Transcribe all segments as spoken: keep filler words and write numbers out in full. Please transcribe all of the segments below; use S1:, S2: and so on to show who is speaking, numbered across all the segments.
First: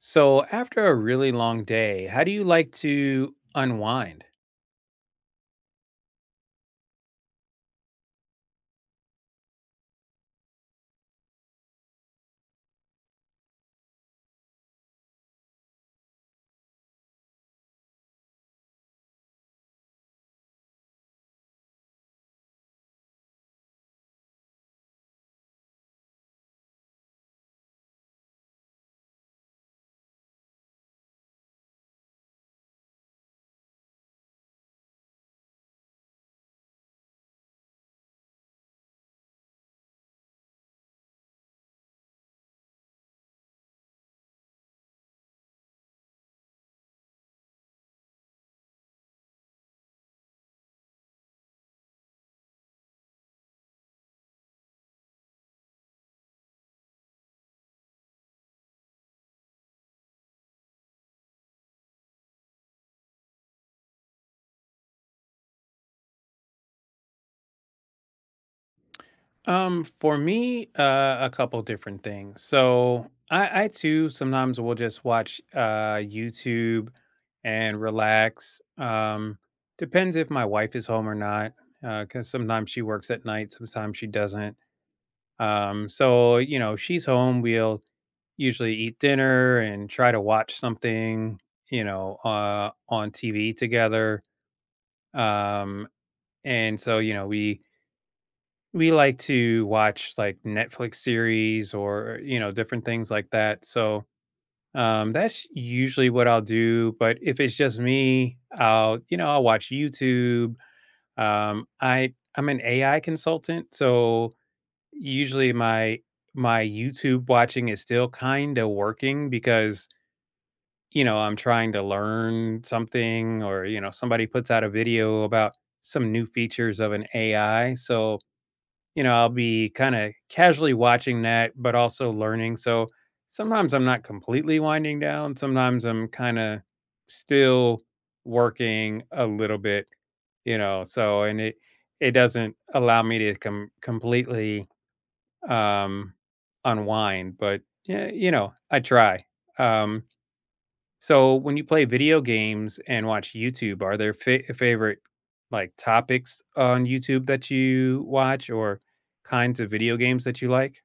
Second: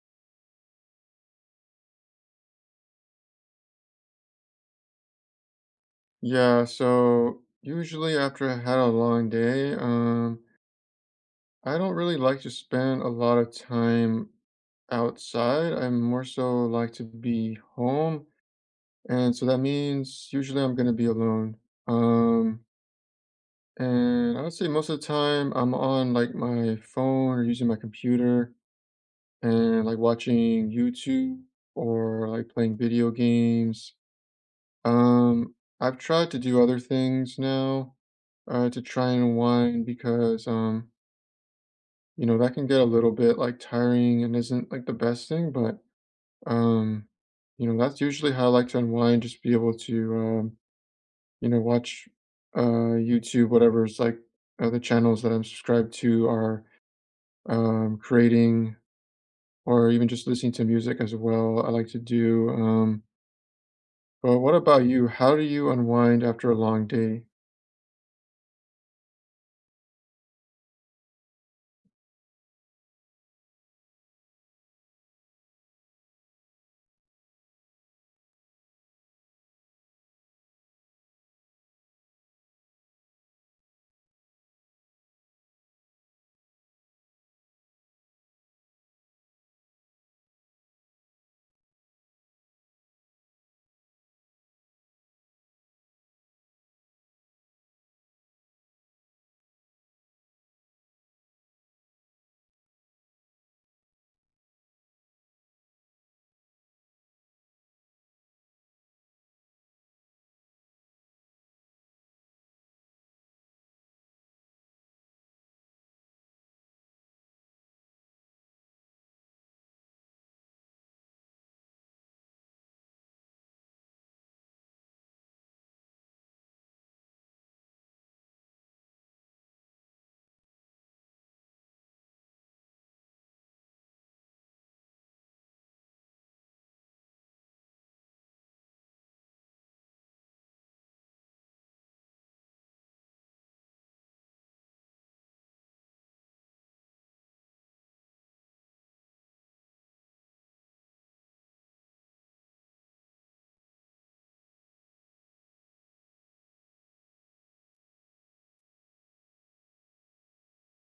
S1: So, after a really long day, how do you like to unwind?
S2: Yeah, so usually after I had a long day, um, I don't really like to spend a lot of time outside. I more so like to be home, and so that means usually I'm gonna be alone. Um, and I would say most of the time I'm on like my phone or using my computer and like watching YouTube or like playing video games Um, I've tried to do other things now, uh, to try and unwind because, um, you know, that can get a little bit like tiring and isn't like the best thing, but um, you know, that's usually how I like to unwind, just be able to um, you know, watch uh YouTube, whatever's like uh, the channels that I'm subscribed to are um creating or even just listening to music as well. I like to do. Um, but what about you? How do you unwind after a long day?
S1: Um, for me, uh, a couple different things. So, I, I too sometimes will just watch uh, YouTube and relax. Um, depends if my wife is home or not, because sometimes she works at night, sometimes she doesn't. Um, so, you know, if she's home, we'll usually eat dinner and try to watch something, you know, uh, on T V together. Um, and so you know we we like to watch like netflix series or you know different things like that so um that's usually what I'll do but if it's just me I'll you know I'll watch youtube. um i i'm an ai consultant so usually my my youtube watching is still kind of working because you know I'm trying to learn something or you know somebody puts out a video about some new features of an ai so you know, I'll be kinda casually watching that, but also learning, so sometimes I'm not completely winding down, sometimes I'm kinda still working a little bit, you know, so and it it doesn't allow me to com completely, um, unwind, but, yeah, you know, I try. Um so, when you play video games and watch YouTube, are there fa- favorite like topics on YouTube that you watch or kinds of video games that you like?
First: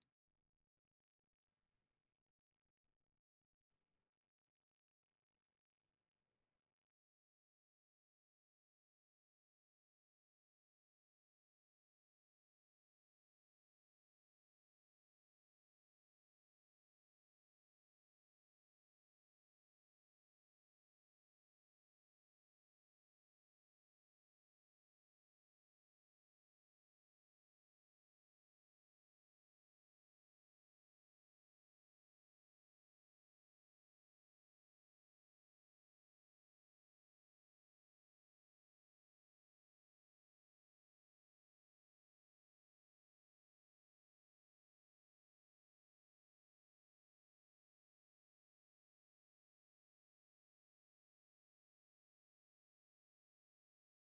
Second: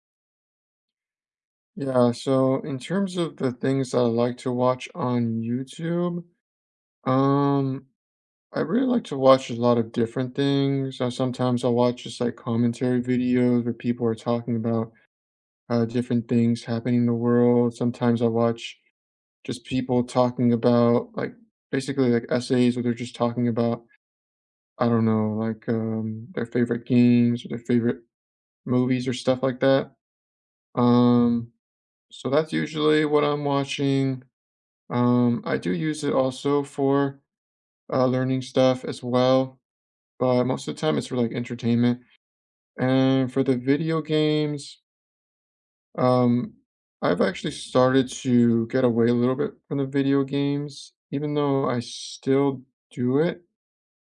S2: Yeah, so in terms of the things that I like to watch on YouTube, um, I really like to watch a lot of different things. Uh, sometimes I'll watch just like commentary videos where people are talking about uh, different things happening in the world. Sometimes I watch just people talking about like basically like essays where they're just talking about, I don't know, like um, their favorite games or their favorite movies or stuff like that. Um, so that's usually what I'm watching. Um, I do use it also for uh, learning stuff as well, but most of the time it's for like entertainment. And for the video games, um, I've actually started to get away a little bit from the video games, even though I still do it.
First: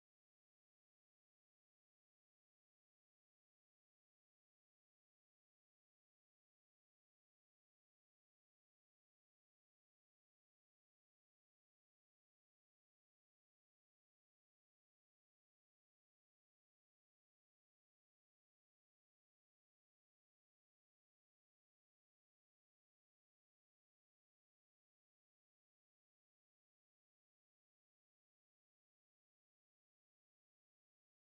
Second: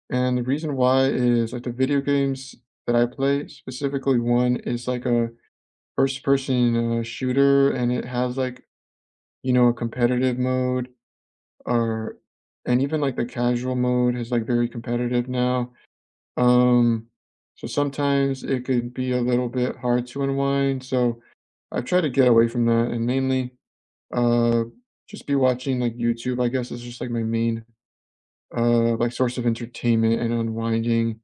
S2: And the reason why is like the video games that I play, specifically one is like a first person uh, shooter and it has like, you know, a competitive mode Or and even, like, the casual mode is, like, very competitive now. Um, so sometimes it could be a little bit hard to unwind, so I've tried to get away from that and mainly, uh, just be watching, like, YouTube, I guess, is just, like, my main, uh, like, source of entertainment and unwinding,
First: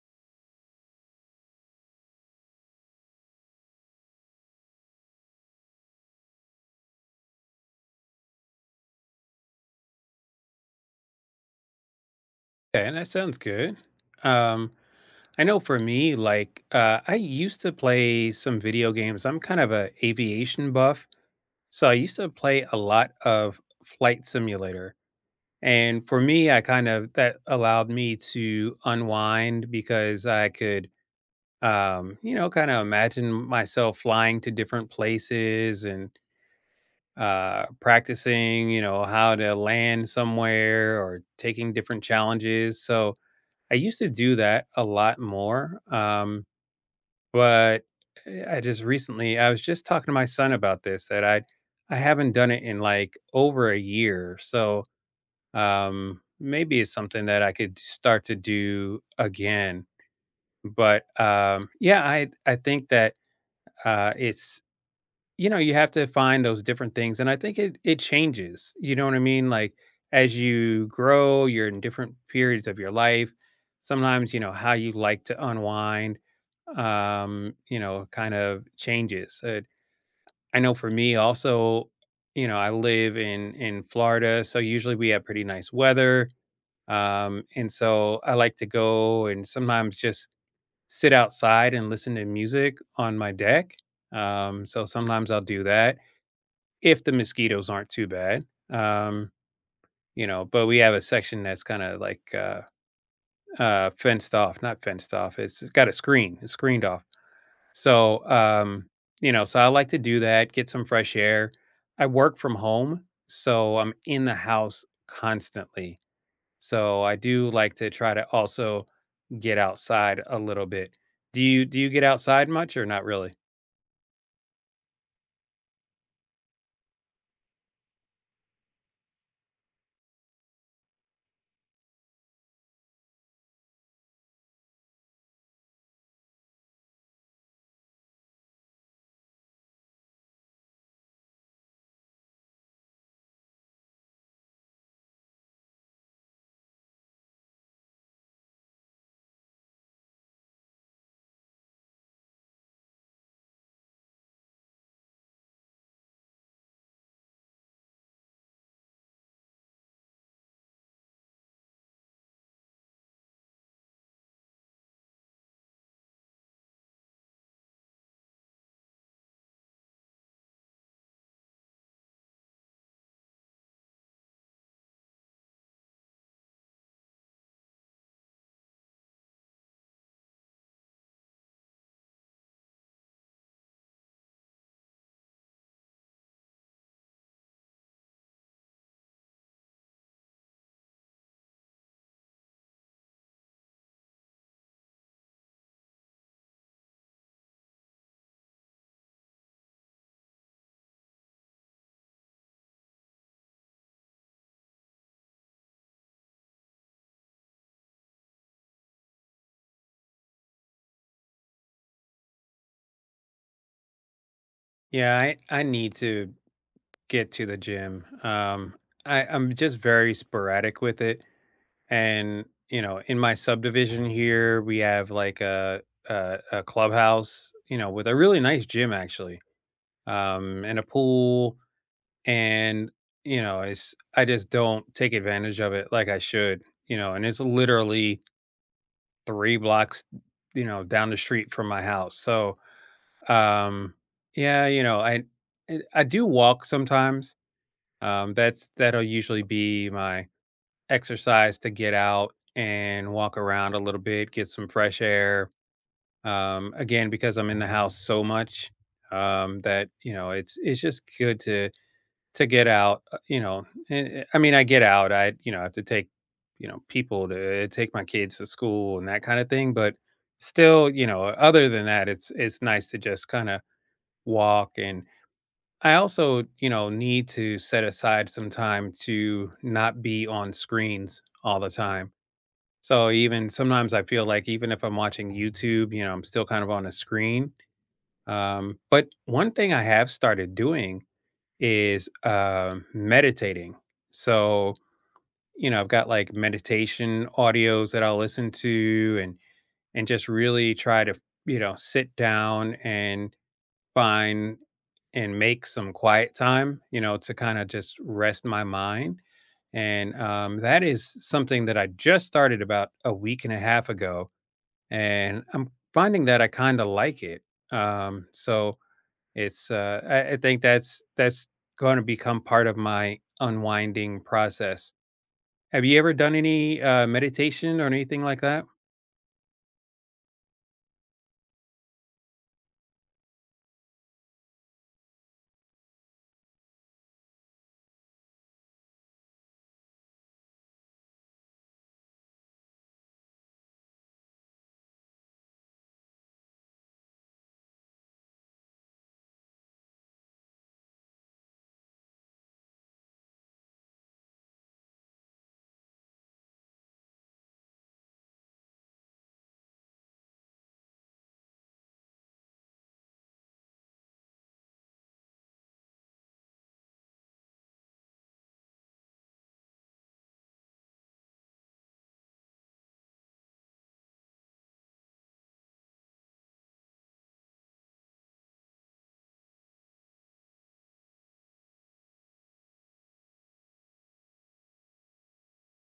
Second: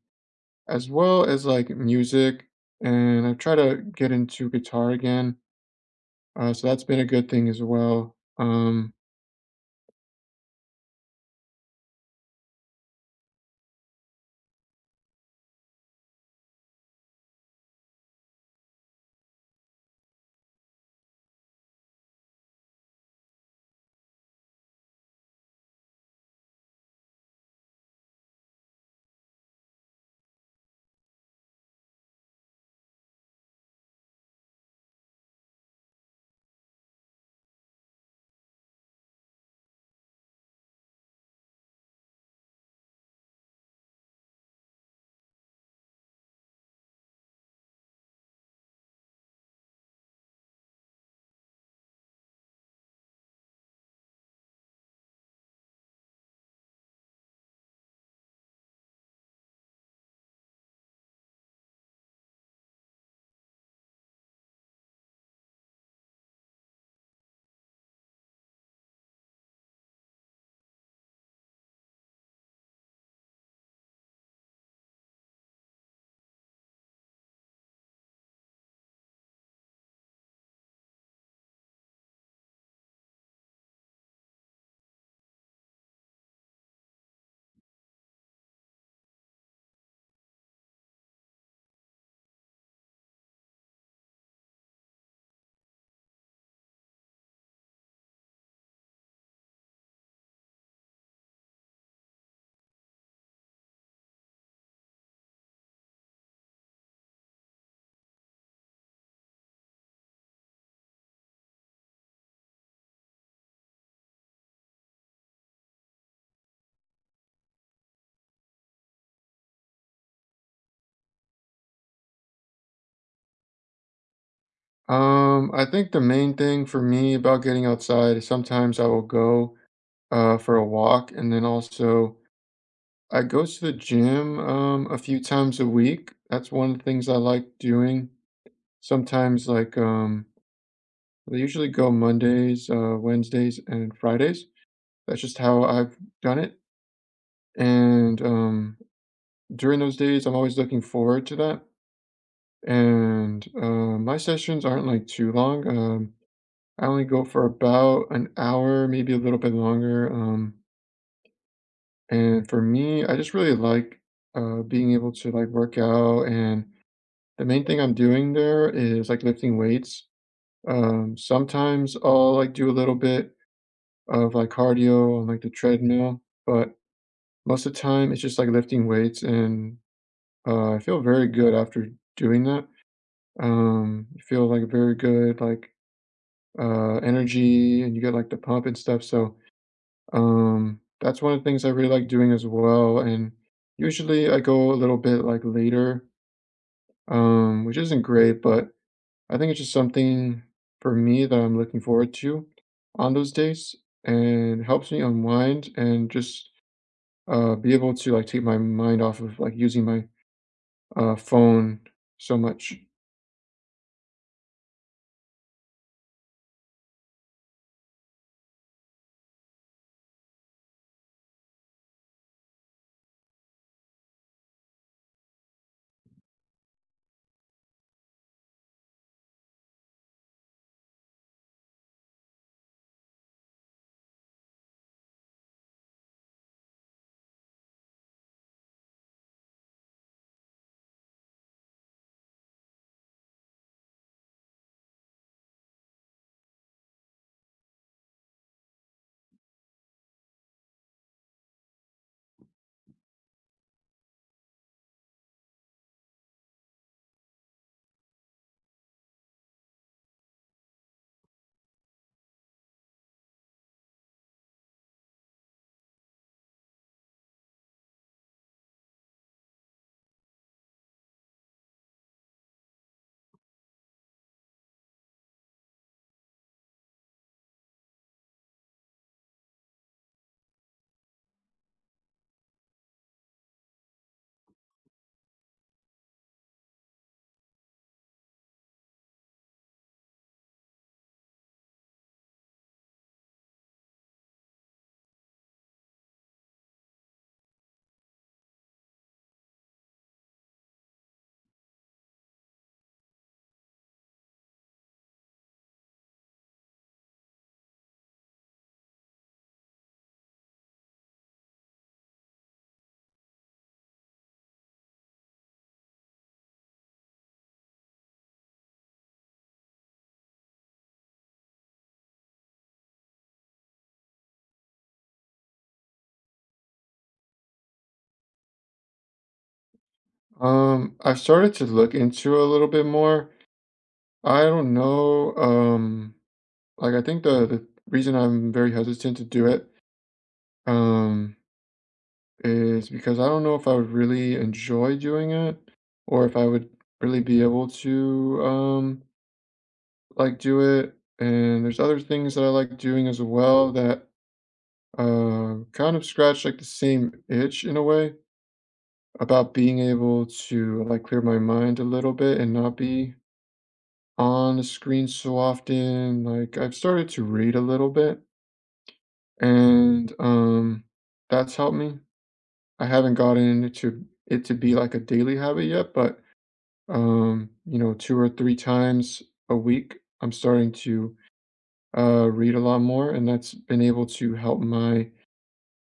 S2: as well as, like, music, and I try to get into guitar again, uh, so that's been a good thing as well. Um
S1: Okay, and that sounds good. Um, I know for me, like uh, I used to play some video games. I'm kind of a aviation buff, so I used to play a lot of Flight Simulator. And for me, I kind of that allowed me to unwind because I could um, you know, kind of imagine myself flying to different places and uh, practicing, you know, how to land somewhere or taking different challenges. So I used to do that a lot more. Um, but eh, I just recently, I was just talking to my son about this that I, I haven't done it in like over a year. So um, maybe it's something that I could start to do again. But um, yeah, I, I think that Uh, it's you know, you have to find those different things, and I think it it changes, you know what I mean? Like, as you grow, you're in different periods of your life. Sometimes, you know, how you like to unwind, um, you know, kind of changes. Uh, I know for me also, you know, I live in in Florida, so usually we have pretty nice weather. Um, and so I like to go and sometimes just sit outside and listen to music on my deck. Um, so sometimes I'll do that if the mosquitoes aren't too bad. Um, you know, but we have a section that's kind of like uh, uh, fenced off, not fenced off. It's it's got a screen, it's screened off. So, um, you know, so I like to do that, get some fresh air. I work from home, so I'm in the house constantly. So I do like to try to also get outside a little bit. Do you do you get outside much or not really?
S2: Um, I think the main thing for me about getting outside is sometimes I will go uh, for a walk, and then also I go to the gym um, a few times a week. That's one of the things I like doing. Sometimes, like, um, I usually go Mondays, uh, Wednesdays, and Fridays. That's just how I've done it. And um, during those days, I'm always looking forward to that. And uh, my sessions aren't like too long. Um, I only go for about an hour, maybe a little bit longer, um, and for me, I just really like, uh, being able to, like, work out, and the main thing I'm doing there is, like, lifting weights. Um, sometimes I'll, like, do a little bit of, like, cardio on, like, the treadmill, but most of the time, it's just, like, lifting weights, and, uh, I feel very good after doing that. Um, you feel, like, very good, like, uh, energy, and you get, like, the pump and stuff, so Um, that's one of the things I really like doing as well, and usually I go a little bit like later, um, which isn't great, but I think it's just something for me that I'm looking forward to on those days and helps me unwind and just uh, be able to like take my mind off of like using my uh, phone so much.
S1: Yeah, I I need to get to the gym. Um, I I'm just very sporadic with it, and you know, in my subdivision here, we have like a a, a clubhouse, you know, with a really nice gym actually, um, and a pool, and you know, it's I just don't take advantage of it like I should, you know, and it's literally three blocks, you know, down the street from my house. So, um, yeah, you know, I I I do walk sometimes. Um, that's that'll usually be my exercise to get out and walk around a little bit, get some fresh air. Um, again, because I'm in the house so much, um, that you know, it's it's just good to to get out. uh, You know, Eh, eh, I mean, I get out. I you know have to take you know people to take my kids to school and that kind of thing, but still, you know, other than that, it's it's nice to just kind of walk. And I also, you know, need to set aside some time to not be on screens all the time. So even sometimes I feel like even if I'm watching YouTube, you know, I'm still kind of on a screen. Um, but one thing I have started doing is um meditating. So you know, I've got like meditation audios that I'll listen to, and and just really try to you know sit down and find and make some quiet time, you know, to kind of just rest my mind. And um, that is something that I just started about a week and a half ago. And I'm finding that I kind of like it. Um, so it's, uh, I, I think that's, that's going to become part of my unwinding process. Have you ever done any uh, meditation or anything like that?
S2: Um, I've started to look into it a little bit more. I don't know. Um, like I think the the reason I'm very hesitant to do it um, is because I don't know if I would really enjoy doing it or if I would really be able to um like do it. And there's other things that I like doing as well that uh, kind of scratch like the same itch in a way about being able to like clear my mind a little bit and not be on the screen so often. Like I've started to read a little bit and um that's helped me I haven't gotten it to it to be like a daily habit yet, but um, you know, two or three times a week, I'm starting to uh, read a lot more, and that's been able to help my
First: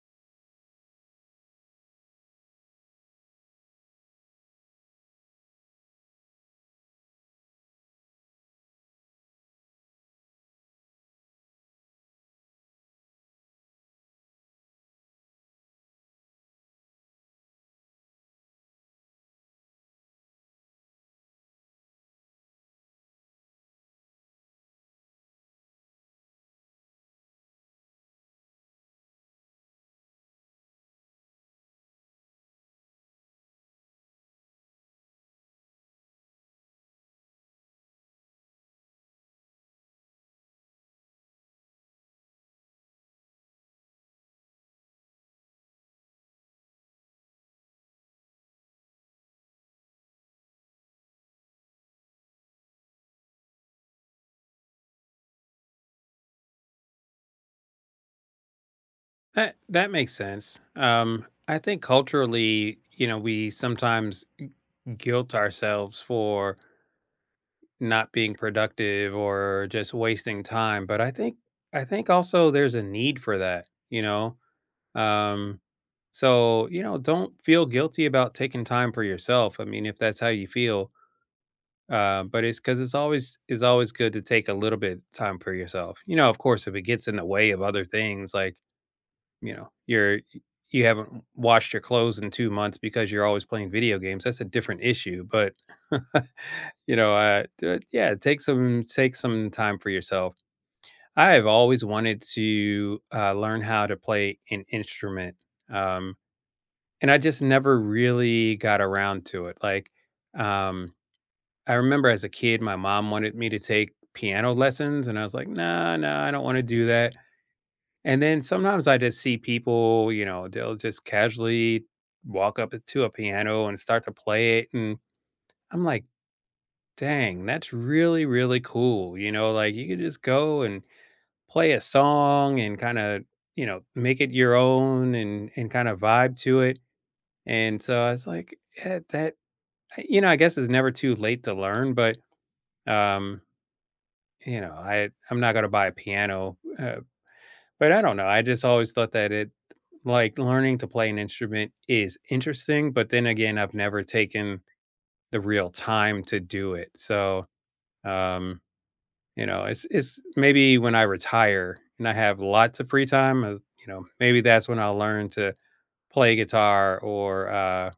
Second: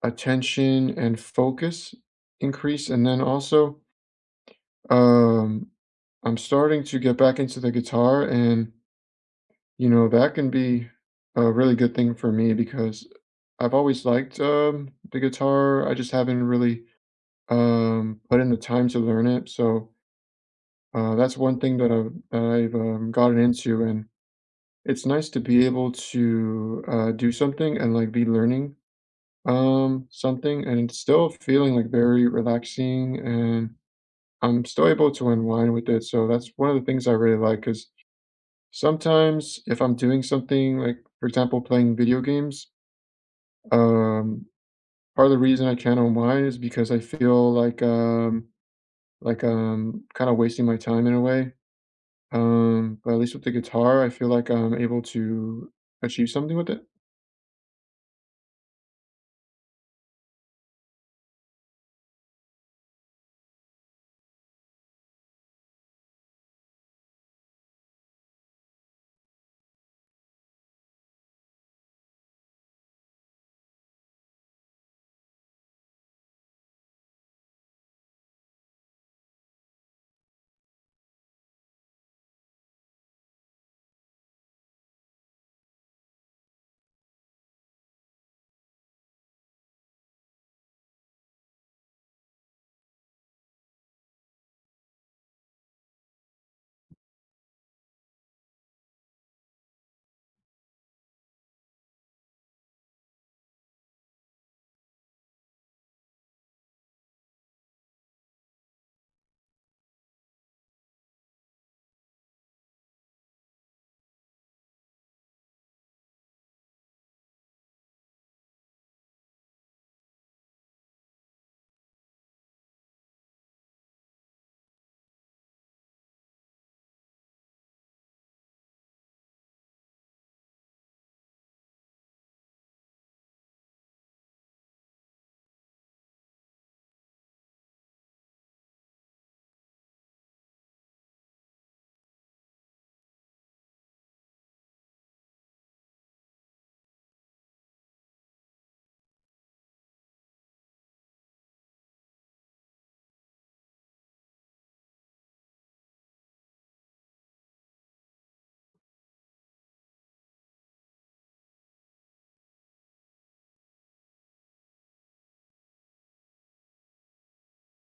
S2: attention and focus increase. And then also, um, I'm starting to get back into the guitar, and you know, that can be a really good thing for me because I've always liked um, the guitar. I just haven't really um, put in the time to learn it, so. Uh, that's one thing that I've that I've um, gotten into, and it's nice to be able to uh, do something and like be learning um, something, and it's still feeling like very relaxing, and I'm still able to unwind with it. So that's one of the things I really like. Because sometimes if I'm doing something like, for example, playing video games, um, part of the reason I can't unwind is because I feel like um, like um, kind of wasting my time in a way Um, But at least with the guitar, I feel like I'm able to achieve something with it.
S1: That, that makes sense. Um, I think culturally, you know, we sometimes guilt ourselves for not being productive or just wasting time but i think i think also there's a need for that you know. um so you know don't feel guilty about taking time for yourself I mean if that's how you feel. Uh, but it's because it's always it's always good to take a little bit time for yourself you know of course if it gets in the way of other things like you know, you're you haven't washed your clothes in two months because you're always playing video games, that's a different issue, but, you know, uh, d yeah, take some take some time for yourself. I have always wanted to, uh, learn how to play an instrument, um, and I just never really got around to it, like, um, I remember as a kid, my mom wanted me to take piano lessons, and I was like, "Nah, nah, I don't wanna do that." And then sometimes I just see people, you know, they'll just casually walk up to a piano and start to play it. And I'm like, dang, that's really, really cool. You know, like you could just go and play a song and kind of, you know, make it your own and, and kind of vibe to it. And so I was like, yeah, that, you know, I guess it's never too late to learn, but, um, you know, I, I'm not going to buy a piano, uh, but I don't know. I just always thought that it, like, learning to play an instrument is interesting, but then again, I've never taken the real time to do it. So, um, you know, it's it's maybe when I retire and I have lots of free time, uh, you know, maybe that's when I'll learn to play guitar or uh,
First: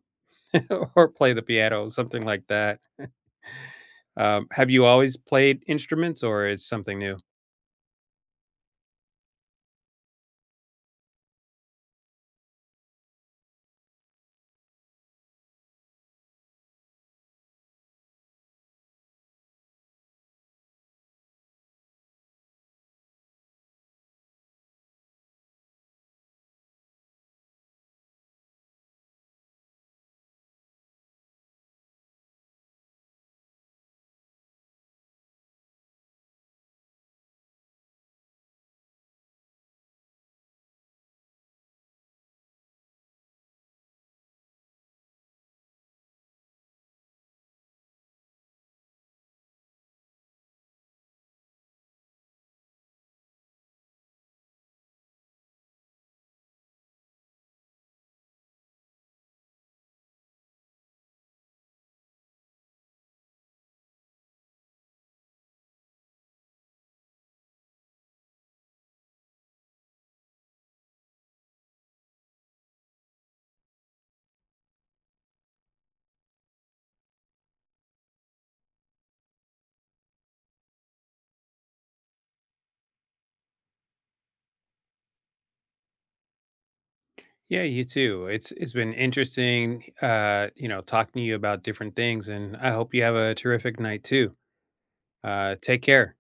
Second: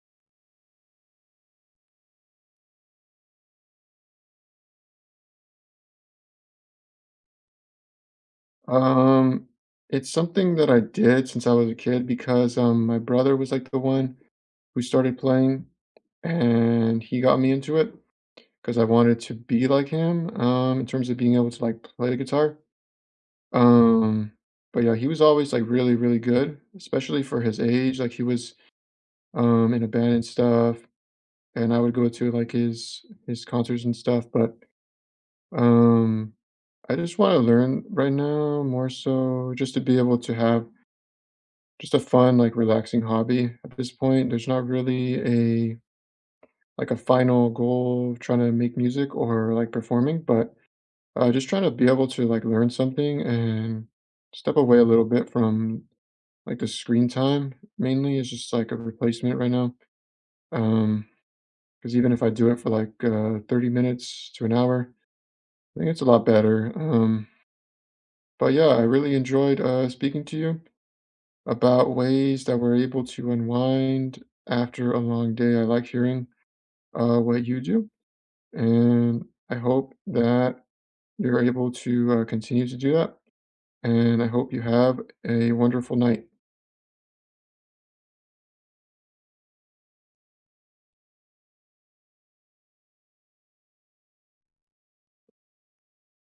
S1: or play the piano, something like that. Um, have you always played instruments, or is something new?
S2: Um, it's something that I did since I was a kid because um, my brother was like the one who started playing, and he got me into it because I wanted to be like him um, in terms of being able to like play the guitar. Um, but yeah, he was always like really, really good, especially for his age. Like he was um, in a band and stuff, and I would go to like his his concerts and stuff, but. Um, I just want to learn right now more so just to be able to have just a fun, like relaxing hobby at this point. There's not really a like a final goal of trying to make music or like performing, but uh, just trying to be able to like learn something and step away a little bit from like the screen time mainly is just like a replacement right now. Um, because even if I do it for like uh, thirty minutes to an hour, I think it's a lot better. Um, but yeah, I really enjoyed uh, speaking to you. About ways that we're able to unwind after a long day. I like hearing uh, what you do, and I hope that you're able to uh, continue to do that. And I hope you have a wonderful night.
S1: Yeah, you too. It's it's been interesting, uh, you know, talking to you about different things, and I hope you have a terrific night too. Uh, take care.